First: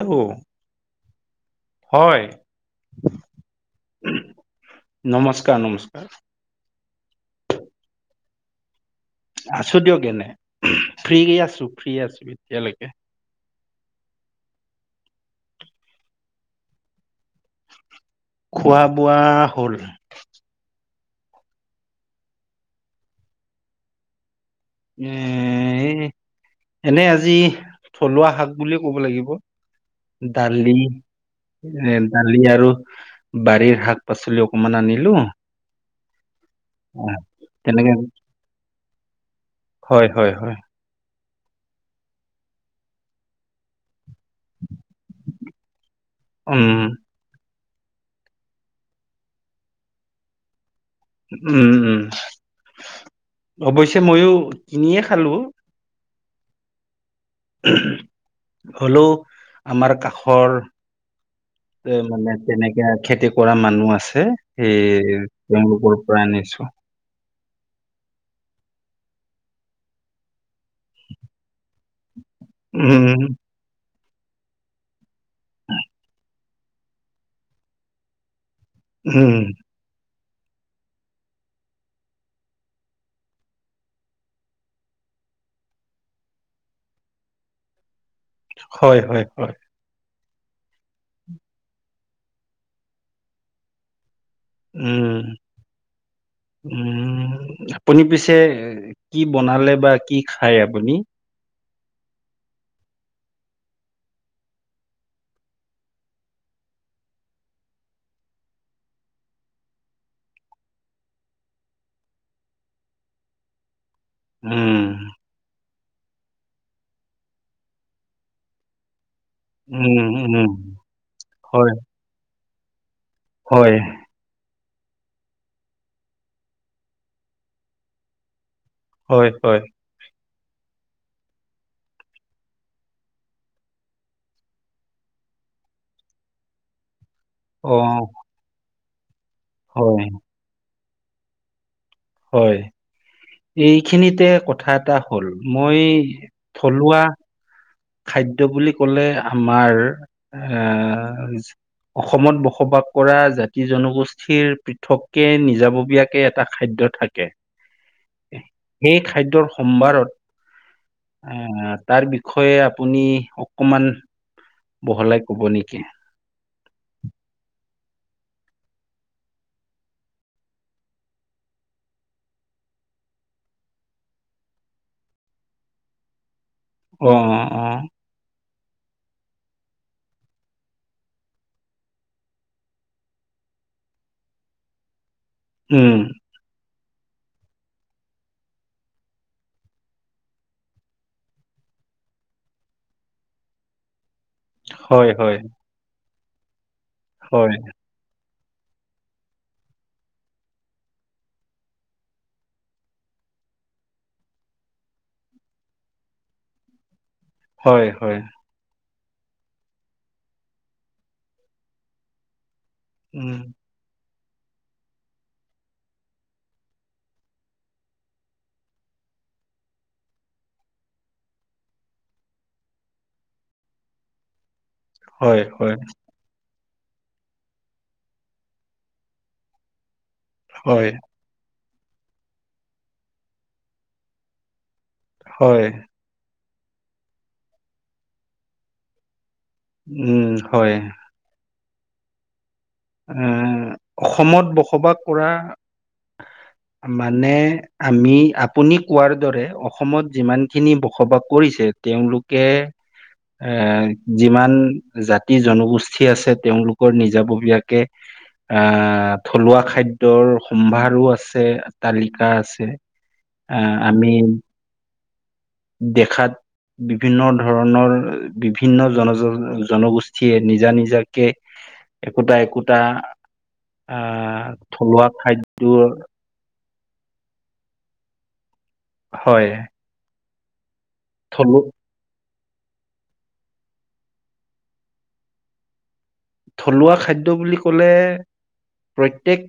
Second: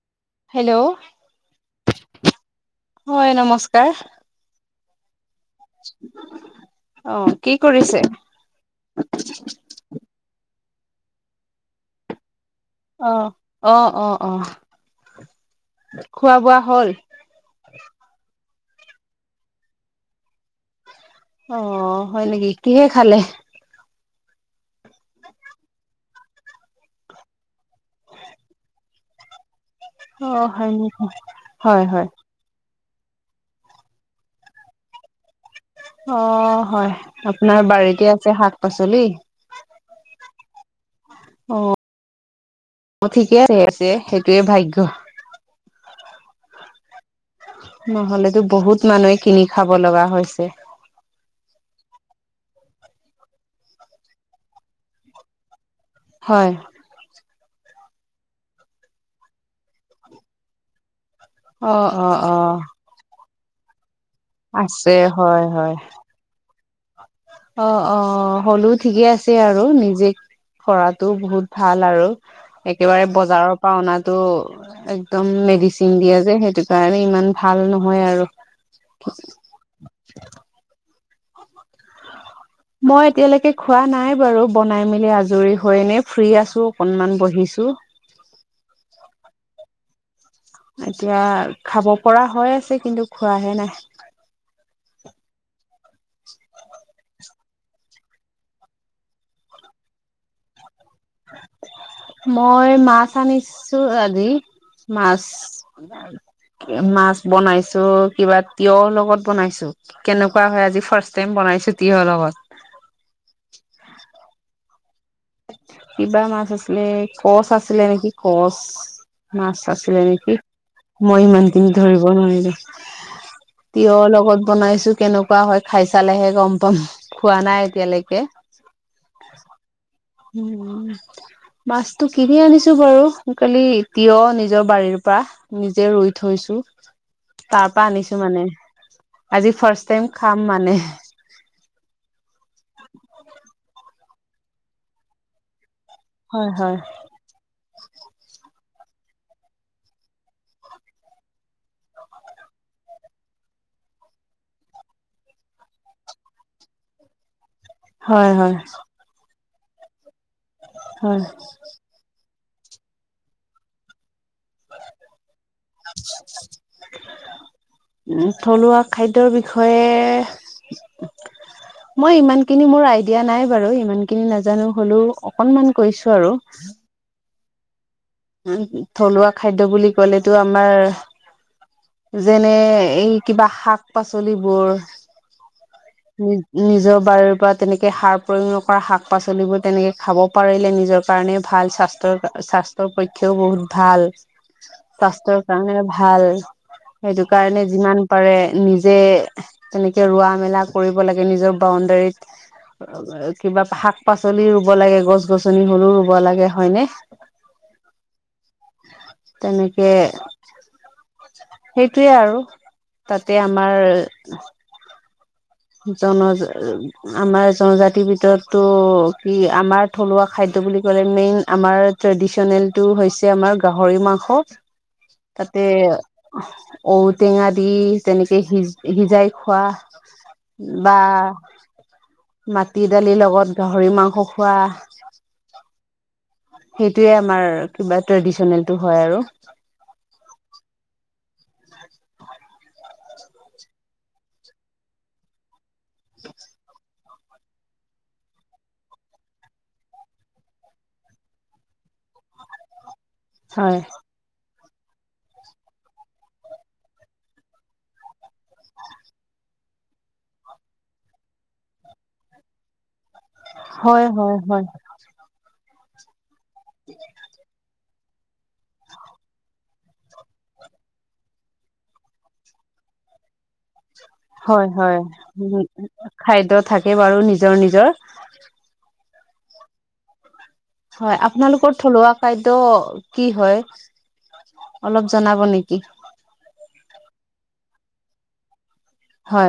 Hello hello হয় হয় নমস্কাৰ। নমস্কাৰ নমস্কাৰ অ কি কৰিছে? আছো দিয়ক এনে ফ্ৰী কি আছো ফ্ৰি আছো। এতিয়ালৈকে আহ অ, অ, অ। খোৱা বোৱা হ'ল? খোৱা বোৱা হ'ল। অ হয় নেকি কিহে খালে? এ এই এনে আজি থলুৱা শাক বুলিয়ে ক'ব লাগিব। অ হয় দালি নেকি হয় এ হয় দালি আৰু বাৰীৰ শাক পাচলি অকমান আনিলো অ হয় অ আপোনাৰ তেনেকে বাৰীতে আছে শাক পাচলি। হয় হয় হয়। অ ঠিকে আছে সেইটোয়ে ভাগ্য উম নহলেতো বহুত মানুহে কিনি খাব লগা হৈছে উম উম অৱশ্যে ময়ো কিনিয়ে খালো হয় হলেও আমাৰ কাষৰ অ অ অ মানে তেনেক খেতি কৰা মানুহ আছে আছে সেই হয় হয় তেওঁলোকৰ পৰা আনিছো। অ অ হ'লেও ঠিকে আছে আৰু নিজে কৰাতো বহুত ভাল আৰু একেবাৰে উম, বজাৰৰ পৰা অনা ত একদম মেডিচিন দিয়া যে সেইটো কাৰণে ইমান ভাল নহয় আৰু উম। [unintelligible] মই এতিয়ালৈকে খোৱা নাই বাৰু বনাই মেলি আজৰি হয় নে ফ্ৰী আছো অকনমান বহিছো। ছো হয় হয় হয়। এতিয়া খাব পৰা হৈ আছে কিন্তু খোৱাহে নাই। উম। উম আপুনি পিছে কি বনালে বা কি খায়? তুমি মই মাছ আনিছো আজি মাছ। মাছ বনাইছো কিবা তিয়ৰ লগত বনাইছো কেনেকুৱা হয় আজি ফাৰ্ষ্ট টাইম বন বনাইছো তিয়হ লগত উম কিবা মাছ আছিলে কচ আছিলে নেকি কচ? মাছ উম, আছিলে নেকি উম, মই ইমান দিন হয়, ধৰিব নোৱাৰিলো। হয়, তিয়ৰ লগত বনাইছো কেনেকুৱা হয় খাই চালেহে গম পাম খোৱা নাই এতিয়ালৈকে। হয় হয়। উ মাছতটো কিনি আনিছো বাৰু কালি তিয়হ নিজৰ বাৰীৰ পৰা। নিজে ৰুই থৈছো তাৰ পৰা অ', আনিছো মানে আজি ফাৰ্ষ্ট হয়, টাইম খাম মানে। হয়। এইখিনিতে কথা এটা হ'ল মই হয় হয় থলুৱা খাদ্য বুলি ক'লে আমাৰ এ অসমত বসবাস কৰা জাতি জনগোষ্ঠীৰ পৃথককে নিজাববীয়াকে এটা খাদ্য থাকে হয় হয় সোমবাৰত হয় আহ তাৰ বিষয়ে আপুনি অকমান বহলাই কব নেকি থলুৱা খাদ্যৰ বিষয়ে মই ইমানখিনি মোৰ আইডিয়া নাই বাৰু ইমানখিনি নাজানো হলেও অকনমান কৈছো আৰু অ অ অ উ থলুৱা খাদ্য বুলি কলেটো আমাৰ যেনে এই কিবা শাক পাচলিবোৰ উম, নি নিজৰ বাৰুৰ পৰা তেনেকে সাৰ প্ৰয়োগ নকৰা শাক পাচলিবোৰ তেনেকে খাব পাৰিলে নিজৰ কাৰণে ভাল স্বাস্থ্য স স্বাস্থ্যৰ পক্ষেও বহুত ভাল হয়, হয়, স্বাস্থ্যৰ কাৰণে ভাল সেইটো হয়, কাৰণে যিমান পাৰে নিজে তেনেকে ৰোৱা মেলা কৰিব লাগে নিজৰ বাউণ্ডাৰীত কিবা শাক পাচলি ৰুব লাগে গছ গছনি হলেও ৰুব লাগে হয়নে হয় হয় তেনেকে সেইটোয়ে আৰু উম, তাতে আমাৰ জনজা আমাৰ জনজাতিৰ ভিতৰতটো কি আমাৰ থলুৱা খাদ্য কলে মেইন আমাৰ ট্ৰেডিচনেলটো হৈছে আমাৰ গাহৰি মাংস হয়, তাতে হয়, ঔ টেঙা দি তেনেকে সিজ সিজাই খোৱা হয়, বা মাটি দালিৰ লগত গাহৰি মাংস খোৱা হয় সেইটোয়ে আমাৰ কিবা ট্ৰেডিচনেলটো হয় আৰু উম হয় আহ অসমত বসবাস কৰা মানে আমি আপুনি কোৱাৰ দৰে অসমত যিমানখিনি বসবাস কৰিছে তেওঁলোকে এ হয় যিমান জাতি জনগোষ্ঠী আছে তেওঁলোকৰ নিজাববীয়াকে কে আহ থলুৱা খাদ্যৰ সম্ভাৰো আছে তালিকা আছে আহ আমি হয় হয় দেখাত বিভিন্ন ধৰণৰ বিভিন্ন জনজ জনগোষ্ঠীয়ে নিজা নিজাকে একোটা একোটা আহ হয় হয় থলুৱা হয় খাদ্যয়ৰ খাদ্য থাকে বাৰু নিজৰ নিজৰ হয় হয় থলু আপোনালোকৰ থলুৱা খাদ্য কি হয় অলপ জনাব নেকি থলুৱা খাদ্য বুলি ক'লে হয় প্ৰত্যেক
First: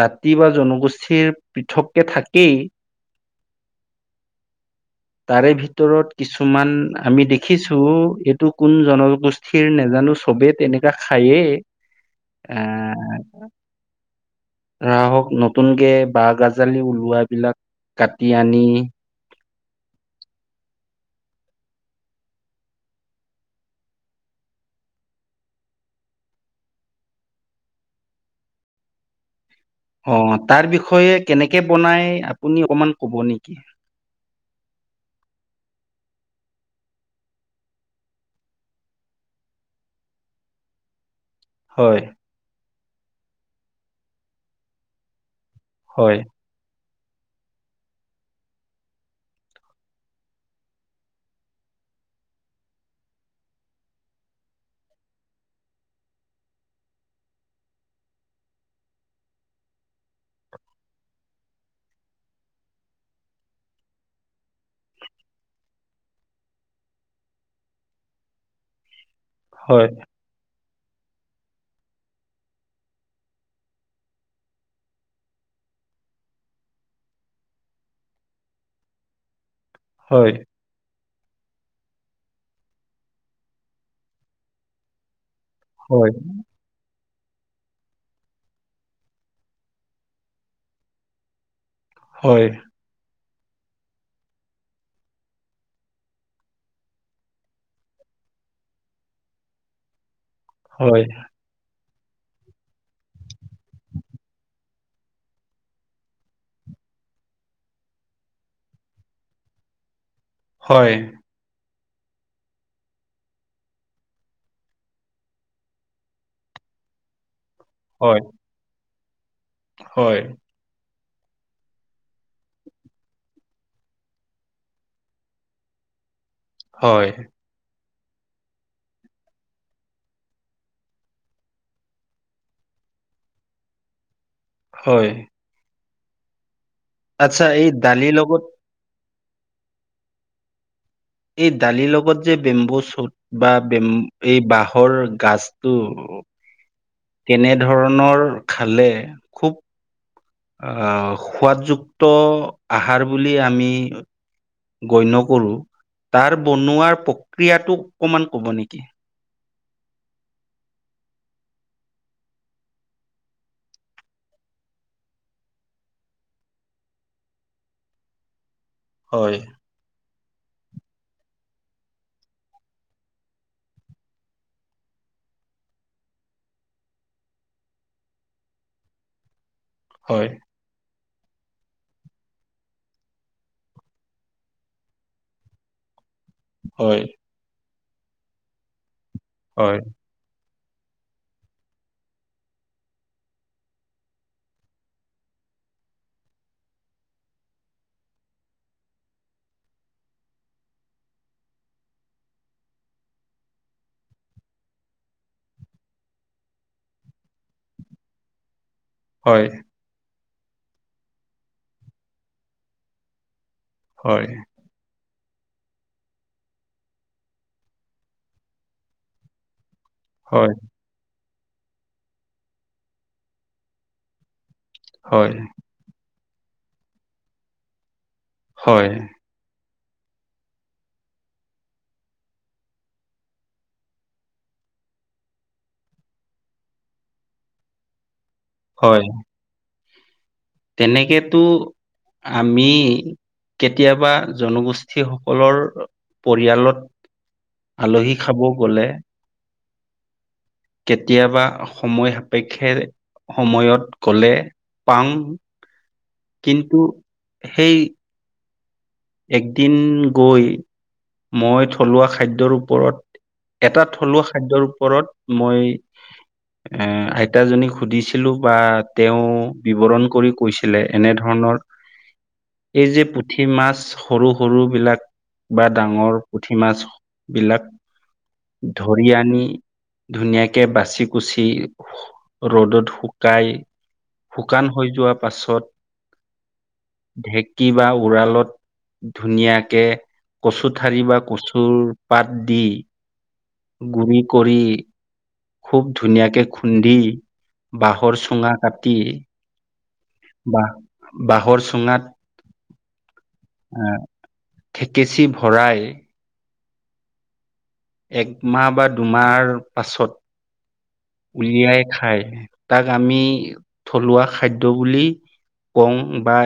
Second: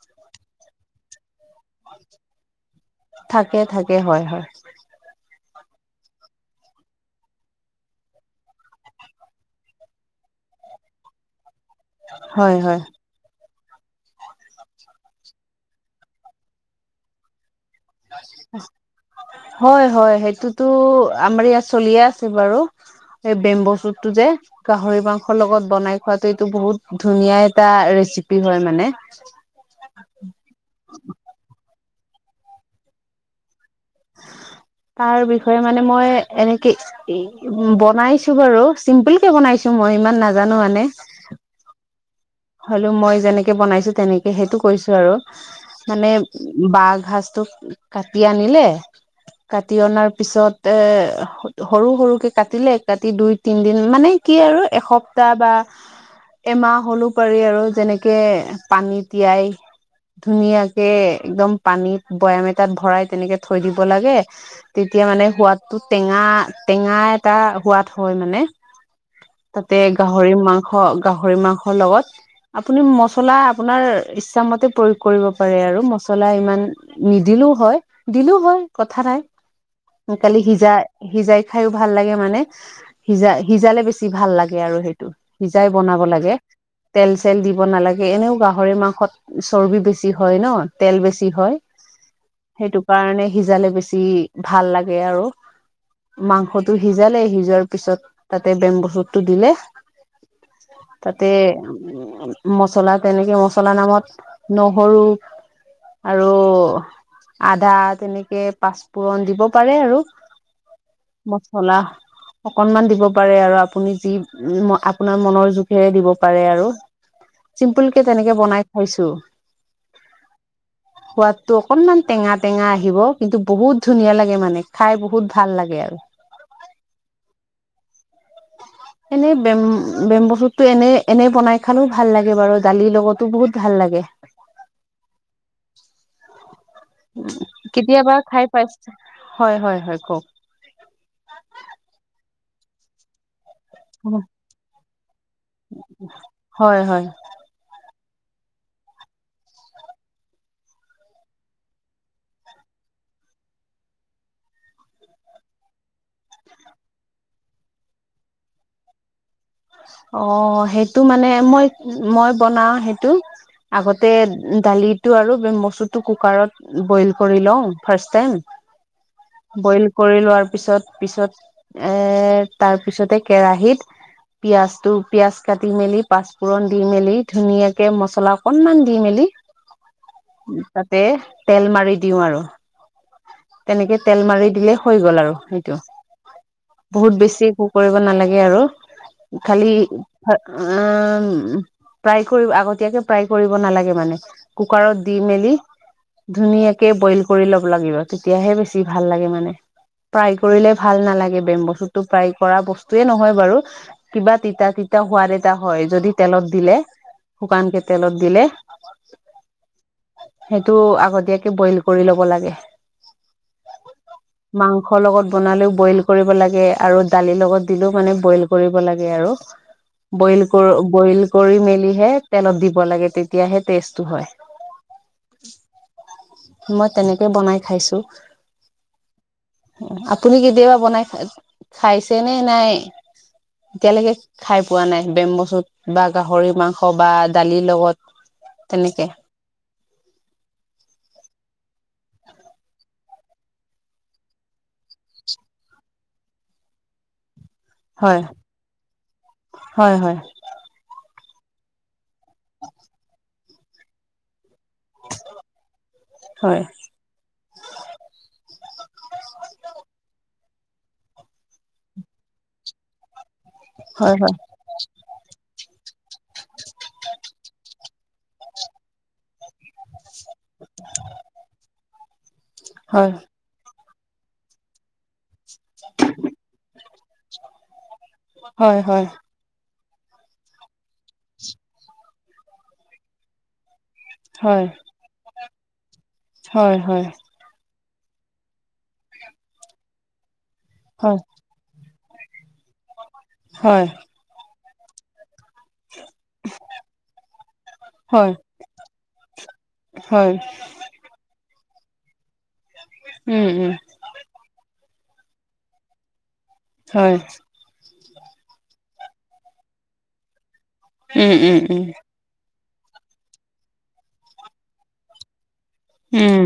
জাতি বা জনগোষ্ঠীৰ পৃথককে থাকেই থাকে থাকে হয় হয় তাৰে ভিতৰত কিছুমান আমি দেখিছোঁ এইটো কোন জনগোষ্ঠীৰ নাজানো চবেই তেনেকা খায়েই হয় হয় আহ ৰাহক নতুনকে বাঁহ গাজালি ওলোৱাবিলাক হয় হয় সেইটোতো আমাৰ ইয়াত চলিয়ে আছে বাৰু এই বেম্ব চুটটো যে গাহৰি মাংসৰ লগত বনাই খোৱাটো এইটো বহুত ধুনীয়া এটা ৰেচিপ- চিপি হয় মানে অ তাৰ বিষয়ে কেনেকে বনাই আপুনি অকমান কব নেকি? হয়। তাৰ বিষয়ে মানে মই এনেকে বনাইছো বাৰু চিম্পুল কে বনাইছো। মই ইমান নাজানো মানে হয় হলো মই যেনেকে বনাইছো তেনেকে সেইটো কৈছো আৰু মানে হয় বাঘ ভাজটো কাটি আনিলে কাটি অনাৰ পিছত এ সৰু সৰুকে কাটিলে কাটি দুই তিনদিন মানে কি আৰু এসপ্তাহ বা এমাহ হলেও। পাৰি আৰু যেনেকে পানী তিয়াই ধুনীয়াকে একদম পানীত বৈয়াম এটাত ভৰাই তেনেকে থৈ দিব লাগে তে এতিয়া মানে সোৱাদটো টেঙা টেঙা এটা সোৱাদ হয় মানে। তাতে হয় গাহৰি মাংস গাহৰি মাংসৰ লগত আপুনি মছলা আপোনাৰ ইচ্ছামতে প্ৰয়োগ কৰিব পাৰে আৰু মছলা ইমান নিদিলেও হয় দিলেও হয় কথা নাই হয় কালি সিজা সিজাই খাইয়ো ভাল লাগে মানে সিজা সিজালে বেছি ভাল লাগে আৰু সেইটো সিজাই বনাব হয় লাগে তেল চেল দিব নালাগে এনেও গাহৰি মাংসত চৰ্বি বেছি হয় ন তেল বেছি হয় হয় সেইটো কাৰণে সিজালে বেছি ভাল লাগে আৰু। মাংসটো সিজালে সিজোৱাৰ পিছত তাতে বেম্বো ছোটটো দিলে হয় তাতে উ মচলা তেনেকে মচলা নামত নহৰু। আৰু আদা তেনেকে পাঁচফোৰণ দিব পাৰে আৰু হয় মচলা অকনমান দিব পাৰে আৰু আপুনি যি আপোনাৰ মনৰ জুখেৰে দিব পাৰে আৰু চিম্পুল কে হয় তেনেকে বনাই খাইছো হয় সোৱাদটো অকনমান টেঙা টেঙা আহিব কিন্তু বহুত ধুনীয়া লাগে মানে খাই বহুত ভাল লাগে। [unintelligible] হয় এনেই বেম বেম্ব ছোটটো এনেই এনেই বনাই খানো ভাল লাগে বাৰু দালিৰ লগতো বহুত ভাল লাগে হয় আচ্ছা এই দালিৰ কেতিয়াবা লগত খাই পাইছ হয় হয় হয় কওঁক এই দালিৰ লগত যে বেম্বু চুট বা বেম এই বাহ‍ঁৰ গাজটো হয় হয় তেনেধৰণৰ খালে খুব আ সোৱাদযুক্ত আহাৰ বুলি আমি গণ্য কৰোঁ তাৰ বনোৱাৰ প্ৰক্ৰিয়াটো অকমান কব নেকি? অ সেইটো মানে মই মই বনাওঁ সেইটো। আগতে দালিটো আৰু মচুটো কুকাৰত বইল কৰি লওঁ ফাৰ্ষ্ট টাইম। হয় বইল কৰি লোৱাৰ পিছত পিছত এ তাৰ পিছতে কেৰাহিত পিয়াজটো পিয়াজ কাটি মেলি পাঁচফোৰণ দি মেলি ধুনীয়াকে মচলা অকনমান দি মেলি হয় তাতে তেল মাৰি দিওঁ আৰু। তেনেকে তেল মাৰি দিলে হৈ গ'ল আৰু সেইটো। হয় বহুত বেছি একো কৰিব নালাগে আৰু খালি হয় উম ফ্ৰাই কৰি আগতীয়াকে ফ্ৰাই কৰিব নালাগে মানে কুকাৰত দি মেলি ধুনীয়াকে বইল কৰি ল'ব লাগিব তেতিয়াহে বেছি ভাল লাগে মানে ফ্ৰাই কৰিলে ভাল নালাগে বেম ছোটটো ফ্ৰাই কৰা বস্তুয়ে নহয় বাৰু কিবা তিতা তিতা হোৱাৰ এটা হয় যদি তেলত দিলে শুকানকে তেলত দিলে হয় সেইটো আগতীয়াকে বইল কৰি ল'ব লাগে মাংসৰ লগত বনালেও বইল কৰিব লাগে আৰু দালিৰ লগত দিলেও মানে বইল কৰিব লাগে আৰু। বইল কৰ বইল কৰি মেলিহে তেলত দিব লাগে তেতিয়াহে টেষ্টটো হয় হয় মই তেনেকৈ বনাই খাইছো। হয় আপুনি কেতিয়াবা বনাইাই খাইছে নে নাই এতিয়ালৈকে খাই পোৱা নাই বেম চুত বা গাহৰি মাংস বা দালিৰ লগত তেনেকে হয়। তেনেকেতো আমি কেতিয়াবা জনগোষ্ঠী সকলৰ পৰিয়ালত। আলহী হয় খাব গলে হয় হয় কেতিয়াবা সময় সাপেক্ষে সময়ত গলে পাওঁ হয় কিন্তু সেই একদিন গৈ মই থলুৱা খাদ্যৰ ওপৰত এটা হয় থলুৱা হয় খাদ্যৰ ওপৰত মই এ আইতাজনী সুধিছিলো বা তেওঁ বিৱৰণ কৰি কৈছিলে এনেধৰণৰ এই যে হয় পুঠি মাছ সৰু সৰু বিলাক বা ডাঙৰ পুঠি মাছ বিলাক হয় ধৰি হয় আনি ধুনীয়াকে বাচি কুচি ৰ'দত শুকাই হয় শুকান হৈ যোৱা পাছত। হয় হয় ঢেঁকী বা উৰালত ধুনীয়াকে কচু ঠাৰি বা কচুৰ পাত দি হয় গুৰি কৰি খুব ধুনীয়াকে খুন্দি বাঁহৰ হয় চুঙা কাটি হয় ব বাঁহৰ চুঙাত উম উম কেঁচি ভৰাই হয় একমাহ বা দুমাহ পাছত উম উম উলিয়াই উম খায় তাক আমি থলুৱা খাদ্য বুলি কওঁ বা উম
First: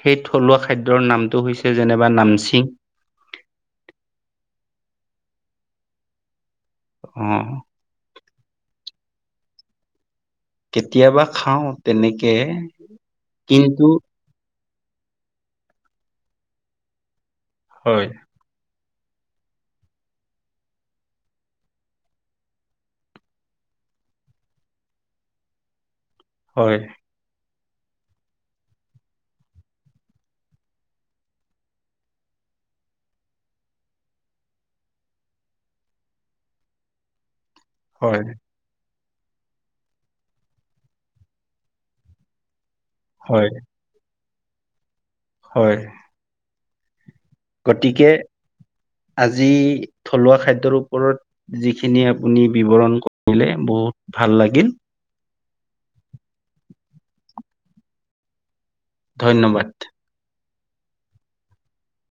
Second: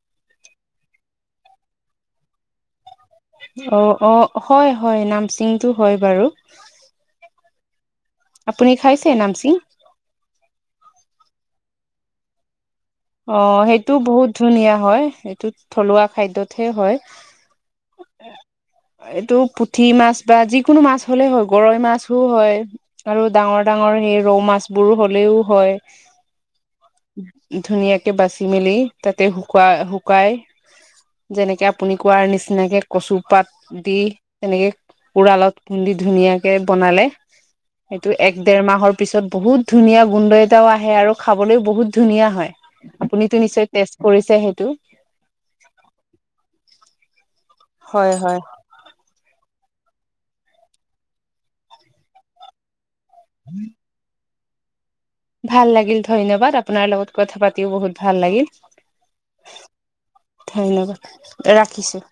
সেই থলুৱা খাদ্যাৰ নামটো হৈছে যেনিবা নামচি। অ অ হয় হয় নামচিংটো হয় বাৰু অ আপুনি খাইছে নামচিং কেতিয়াবা খাওঁ তেনেকে অ কিন্তু সেইটো বহুত ধুনীয়া হয় সেইটো থলুৱা খাদ্যাতহে হয়। হয় এইটো পুঠি মাছ বা যিকোনো মাছ হ'লে হয় গৰৈ মাছো হয় আৰু ডাঙৰ ডাঙ ডাঙৰ সেই ৰৌ মাছ বোৰ হ'লেও হয়। হয়। ধুনীয়াকে বাচি মেলি তাতে শুকাই শুকাই যেনেকে আপুনি কোৱাৰ নিচিনাকে কচু পাত দি তেনেকে উৰালত খুন্দি ধুনীয়াকে বনালে সেইটো হয় এক দেৰ মাহৰ তাৰ পিছত বহুত ধুনীয়া গোন্ধ এটাও আহে আৰু খাবলৈও বহুত ধুনীয়া হয়। আপুনটো হয় নিশ্চয় টেষ্ট কৰিছে সেইটো। হয় গতিকে হয় হয় আজি থলুৱা খাদ্যৰ ওপৰত যিখিনি আপুনি বিৱৰণ কৰিলে বহুত ভাল লাগিল। ভাল লাগিল ধন্যবাদ আপোনাৰ লগত কথা পাতিও বহুত ভাল লাগিল। ধন্যবাদ। ধন্যবাদ ৰাখিছো।